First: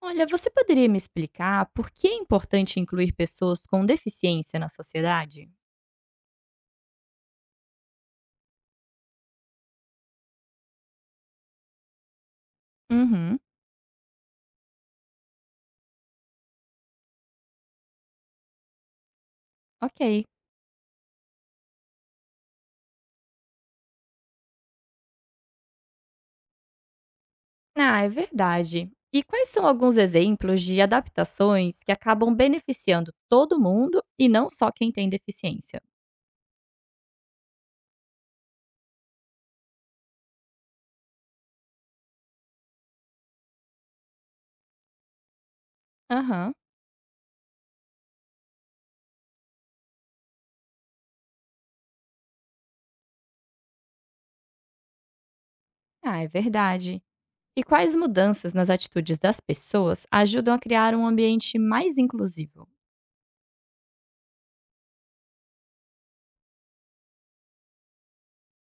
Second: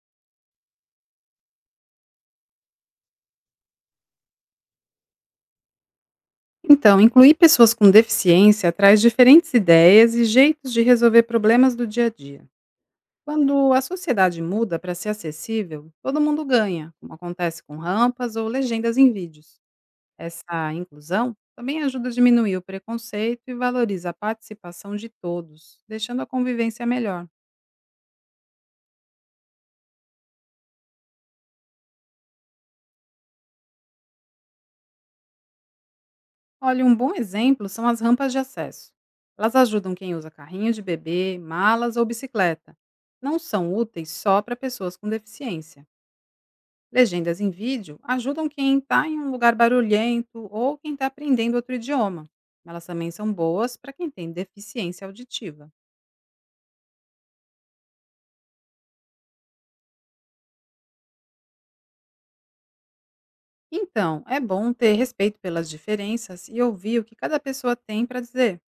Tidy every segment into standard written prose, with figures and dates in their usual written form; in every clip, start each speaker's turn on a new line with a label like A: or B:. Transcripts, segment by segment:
A: Olha, você poderia me explicar por que é importante incluir pessoas com deficiência na sociedade?
B: Então, incluir pessoas com deficiência traz diferentes ideias e jeitos de resolver problemas do dia a dia.
A: Uhum,
B: Quando a sociedade muda para ser acessível, todo mundo ganha, como acontece com rampas ou legendas em vídeos.
A: ok.
B: Essa inclusão também ajuda a diminuir o preconceito e valoriza a participação de todos, deixando a convivência melhor.
A: Ah, é verdade. E quais são alguns exemplos de adaptações que acabam beneficiando todo mundo e não só quem tem deficiência?
B: Olha, um bom exemplo são as rampas de acesso. Elas ajudam quem usa carrinho de bebê, malas ou bicicleta. Não são úteis só para pessoas com deficiência.
A: Aham,
B: Legendas em vídeo ajudam quem está em um lugar barulhento ou quem está aprendendo outro idioma. Elas também são boas para quem tem deficiência auditiva.
A: ah, é verdade. E quais mudanças nas atitudes das pessoas ajudam a criar um ambiente mais inclusivo?
B: Então, é bom ter respeito pelas diferenças e ouvir o que cada pessoa tem para dizer,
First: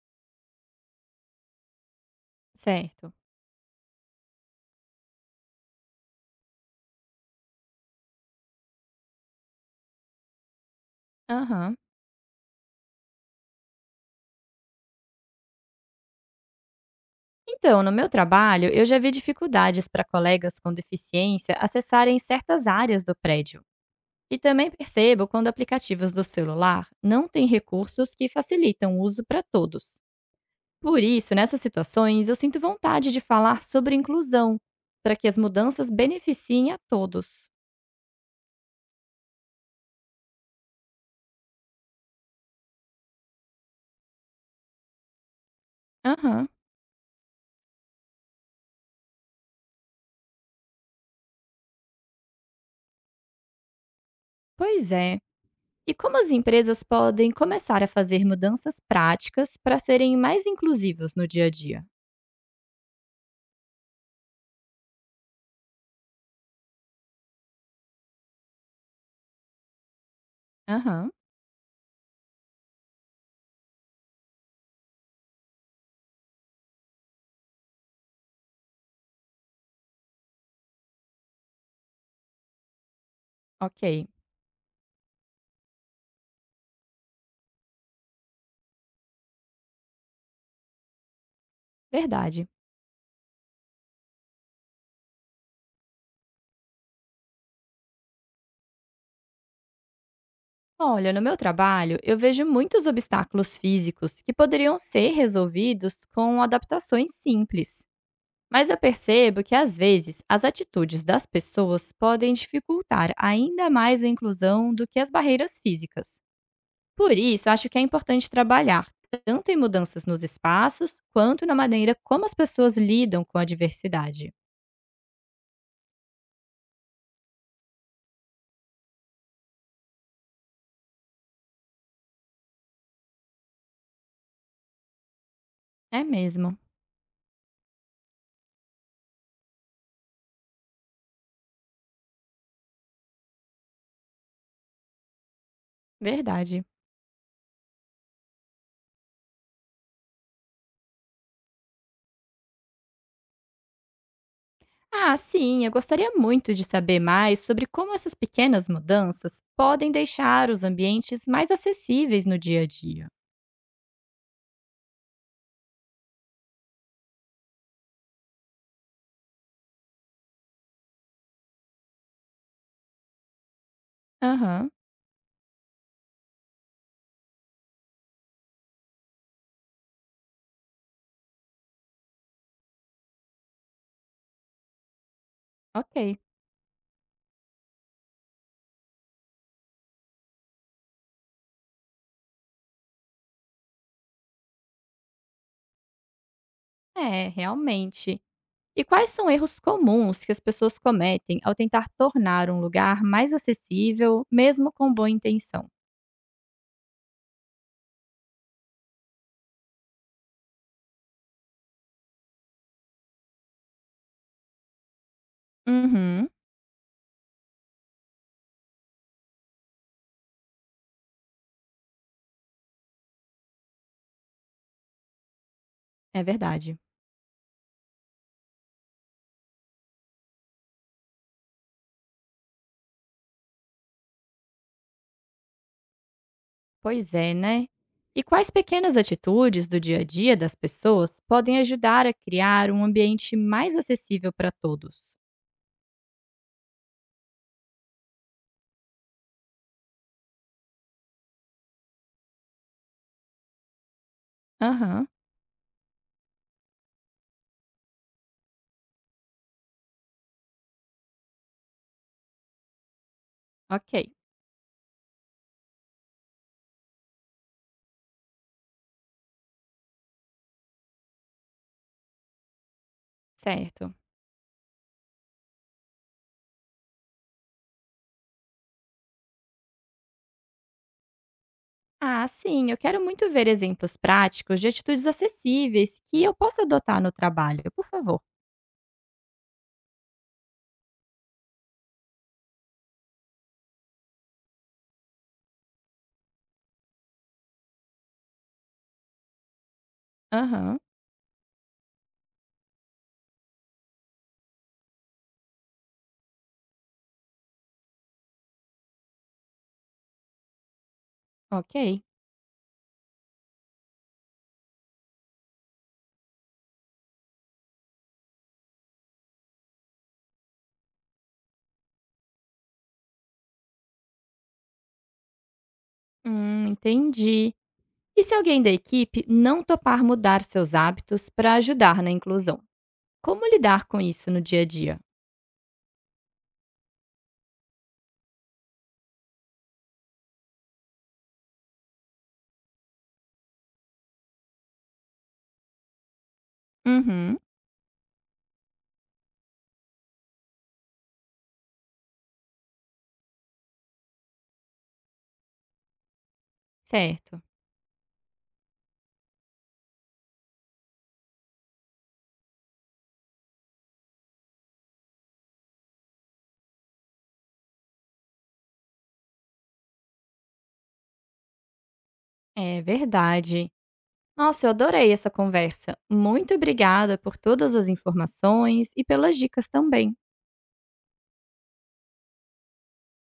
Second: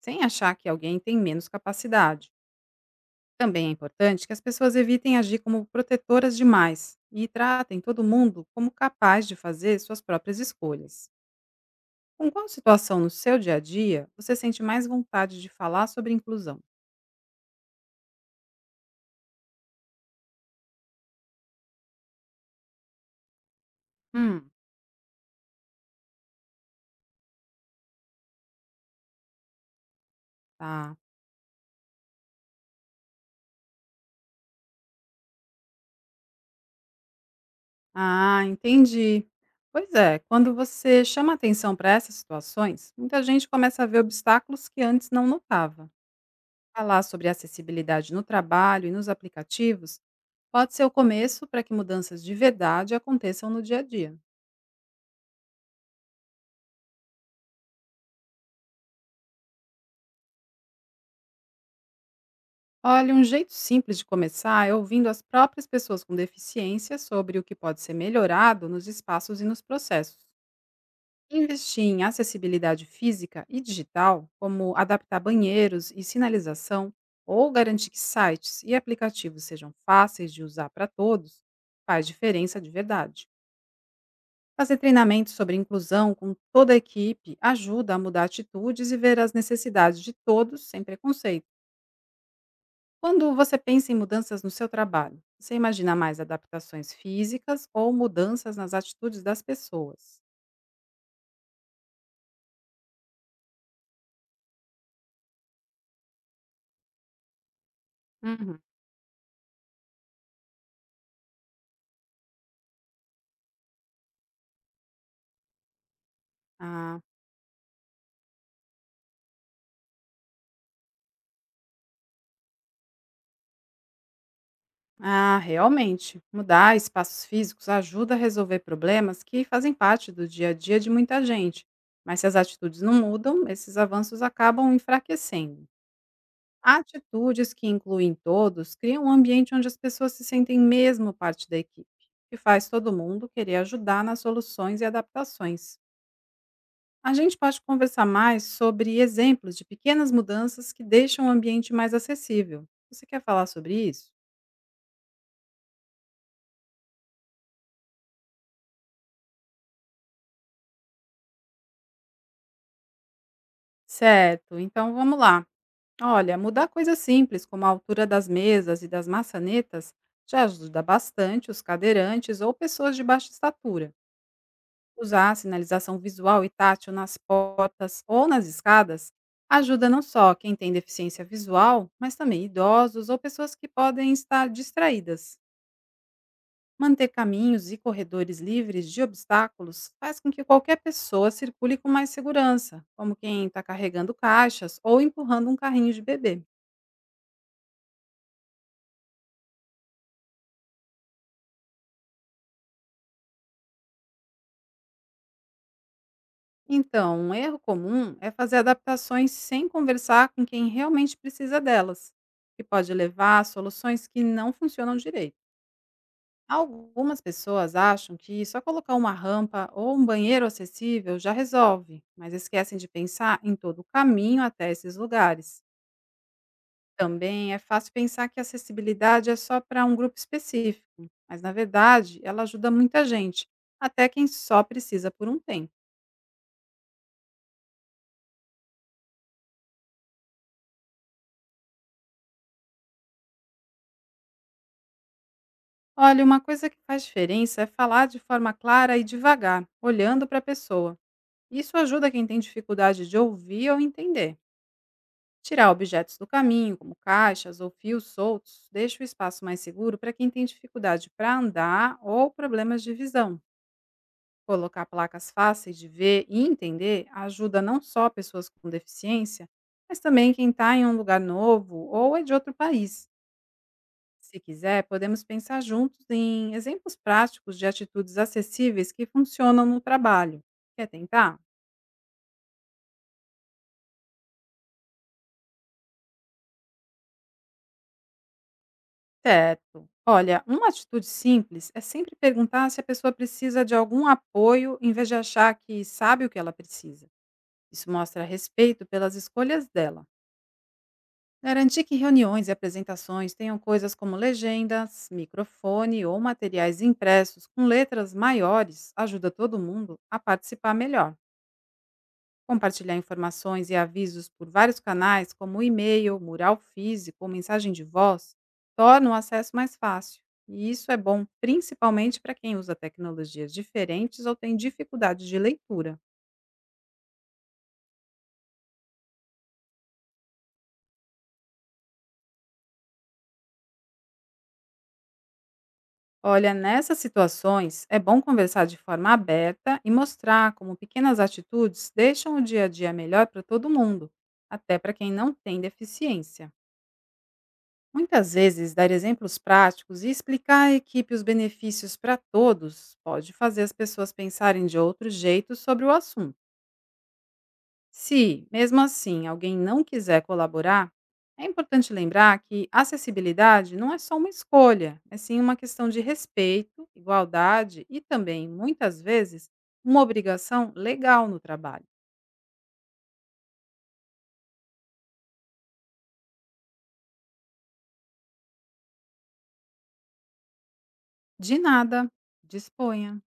B: sem achar que alguém tem menos capacidade.
A: Certo.
B: Também é importante que as pessoas evitem agir como protetoras demais e tratem todo mundo como capaz de fazer suas próprias escolhas.
A: Aham.
B: Com qual situação no seu dia a dia você sente mais vontade de falar sobre inclusão?
A: Então, no meu trabalho, eu já vi dificuldades para colegas com deficiência acessarem certas áreas do prédio. E
B: Hum.
A: também percebo quando aplicativos do celular não têm recursos que facilitam o uso para todos.
B: Tá.
A: Por isso, nessas situações, eu sinto vontade de falar sobre inclusão, para que as mudanças beneficiem a todos.
B: Ah, entendi. Pois é, quando você chama atenção para essas situações, muita gente começa a ver obstáculos que antes não notava.
A: Aham,
B: Falar sobre acessibilidade no trabalho e nos aplicativos pode ser o começo para que mudanças de verdade aconteçam no dia a dia.
A: pois é. E como as empresas podem começar a fazer mudanças práticas para serem mais inclusivas no dia a dia?
B: Olha, um jeito simples de começar é ouvindo as próprias pessoas com deficiência sobre o que pode ser melhorado nos espaços e nos processos.
A: Aham,
B: Investir em acessibilidade física e digital, como adaptar banheiros e sinalização, ou garantir que sites e aplicativos sejam fáceis de usar para todos, faz diferença de verdade.
A: ok,
B: Fazer treinamentos sobre inclusão com toda a equipe ajuda a mudar atitudes e ver as necessidades de todos sem preconceito.
A: verdade.
B: Quando você pensa em mudanças no seu trabalho, você imagina mais adaptações físicas ou mudanças nas atitudes das pessoas?
A: Olha, no meu trabalho, eu vejo muitos obstáculos físicos que poderiam ser resolvidos com adaptações simples.
B: Uhum.
A: Mas eu percebo que, às vezes, as atitudes das pessoas podem dificultar ainda mais a inclusão do que as barreiras físicas.
B: Ah,
A: Por isso, acho que é importante trabalhar tanto em mudanças nos espaços, quanto na maneira como as pessoas lidam com a diversidade.
B: Ah, realmente. Mudar espaços físicos ajuda a resolver problemas que fazem parte do dia a dia de muita gente. Mas se as atitudes não mudam, esses avanços acabam enfraquecendo.
A: É mesmo,
B: Atitudes que incluem todos criam um ambiente onde as pessoas se sentem mesmo parte da equipe, que faz todo mundo querer ajudar nas soluções e adaptações.
A: verdade.
B: A gente pode conversar mais sobre exemplos de pequenas mudanças que deixam o ambiente mais acessível. Você quer falar sobre isso?
A: Ah, sim, eu gostaria muito de saber mais sobre como essas pequenas mudanças podem deixar os ambientes mais acessíveis no dia a dia.
B: Certo, então vamos lá. Olha, mudar coisas simples, como a altura das mesas e das maçanetas, já ajuda bastante os cadeirantes ou pessoas de baixa estatura.
A: Aham,
B: Usar a sinalização visual e tátil nas portas ou nas escadas ajuda não só quem tem deficiência visual, mas também idosos ou pessoas que podem estar distraídas.
A: ok.
B: Manter caminhos e corredores livres de obstáculos faz com que qualquer pessoa circule com mais segurança, como quem está carregando caixas ou empurrando um carrinho de bebê.
A: É, realmente. E quais são erros comuns que as pessoas cometem ao tentar tornar um lugar mais acessível, mesmo com boa intenção?
B: Então, um erro comum é fazer adaptações sem conversar com quem realmente precisa delas, que pode levar a soluções que não funcionam direito.
A: Uhum,
B: Algumas pessoas acham que só colocar uma rampa ou um banheiro acessível já resolve, mas esquecem de pensar em todo o caminho até esses lugares.
A: é verdade.
B: Também é fácil pensar que a acessibilidade é só para um grupo específico, mas na verdade ela ajuda muita gente, até quem só precisa por um tempo.
A: Pois é, né? E quais pequenas atitudes do dia a dia das pessoas podem ajudar a criar um ambiente mais acessível para todos?
B: Olha, uma coisa que faz diferença é falar de forma clara e devagar, olhando para a pessoa. Isso ajuda quem tem dificuldade de ouvir ou entender.
A: Aham.
B: Tirar objetos do caminho, como caixas ou fios soltos, deixa o espaço mais seguro para quem tem dificuldade para andar ou problemas de visão.
A: Ok,
B: Colocar placas fáceis de ver e entender ajuda não só pessoas com deficiência, mas também quem está em um lugar novo ou é de outro país.
A: certo.
B: Se quiser, podemos pensar juntos em exemplos práticos de atitudes acessíveis que funcionam no trabalho. Quer tentar?
A: Ah, sim, eu quero muito ver exemplos práticos de atitudes acessíveis que eu possa adotar no trabalho, por favor.
B: Certo. Olha, uma atitude simples é sempre perguntar se a pessoa precisa de algum apoio em vez de achar que sabe o que ela precisa. Isso mostra respeito pelas escolhas dela.
A: Aham,
B: Garantir que reuniões e apresentações tenham coisas como legendas, microfone ou materiais impressos com letras maiores ajuda todo mundo a participar melhor.
A: ok.
B: Compartilhar informações e avisos por vários canais, como e-mail, mural físico ou mensagem de voz, torna o acesso mais fácil. E isso é bom principalmente para quem usa tecnologias diferentes ou tem dificuldade de leitura.
A: Entendi. E se alguém da equipe não topar mudar seus hábitos para ajudar na inclusão? Como lidar com isso no dia a dia?
B: Olha, nessas situações, é bom conversar de forma aberta e mostrar como pequenas atitudes deixam o dia a dia melhor para todo mundo, até para quem não tem deficiência.
A: Uhum,
B: Muitas vezes, dar exemplos práticos e explicar à equipe os benefícios para todos pode fazer as pessoas pensarem de outro jeito sobre o assunto.
A: certo.
B: Se, mesmo assim, alguém não quiser colaborar, é importante lembrar que acessibilidade não é só uma escolha, é sim uma questão de respeito, igualdade e também, muitas vezes, uma obrigação legal no trabalho.
A: É verdade. Nossa, eu adorei essa conversa. Muito obrigada por todas as informações e pelas dicas também.
B: De nada, disponha.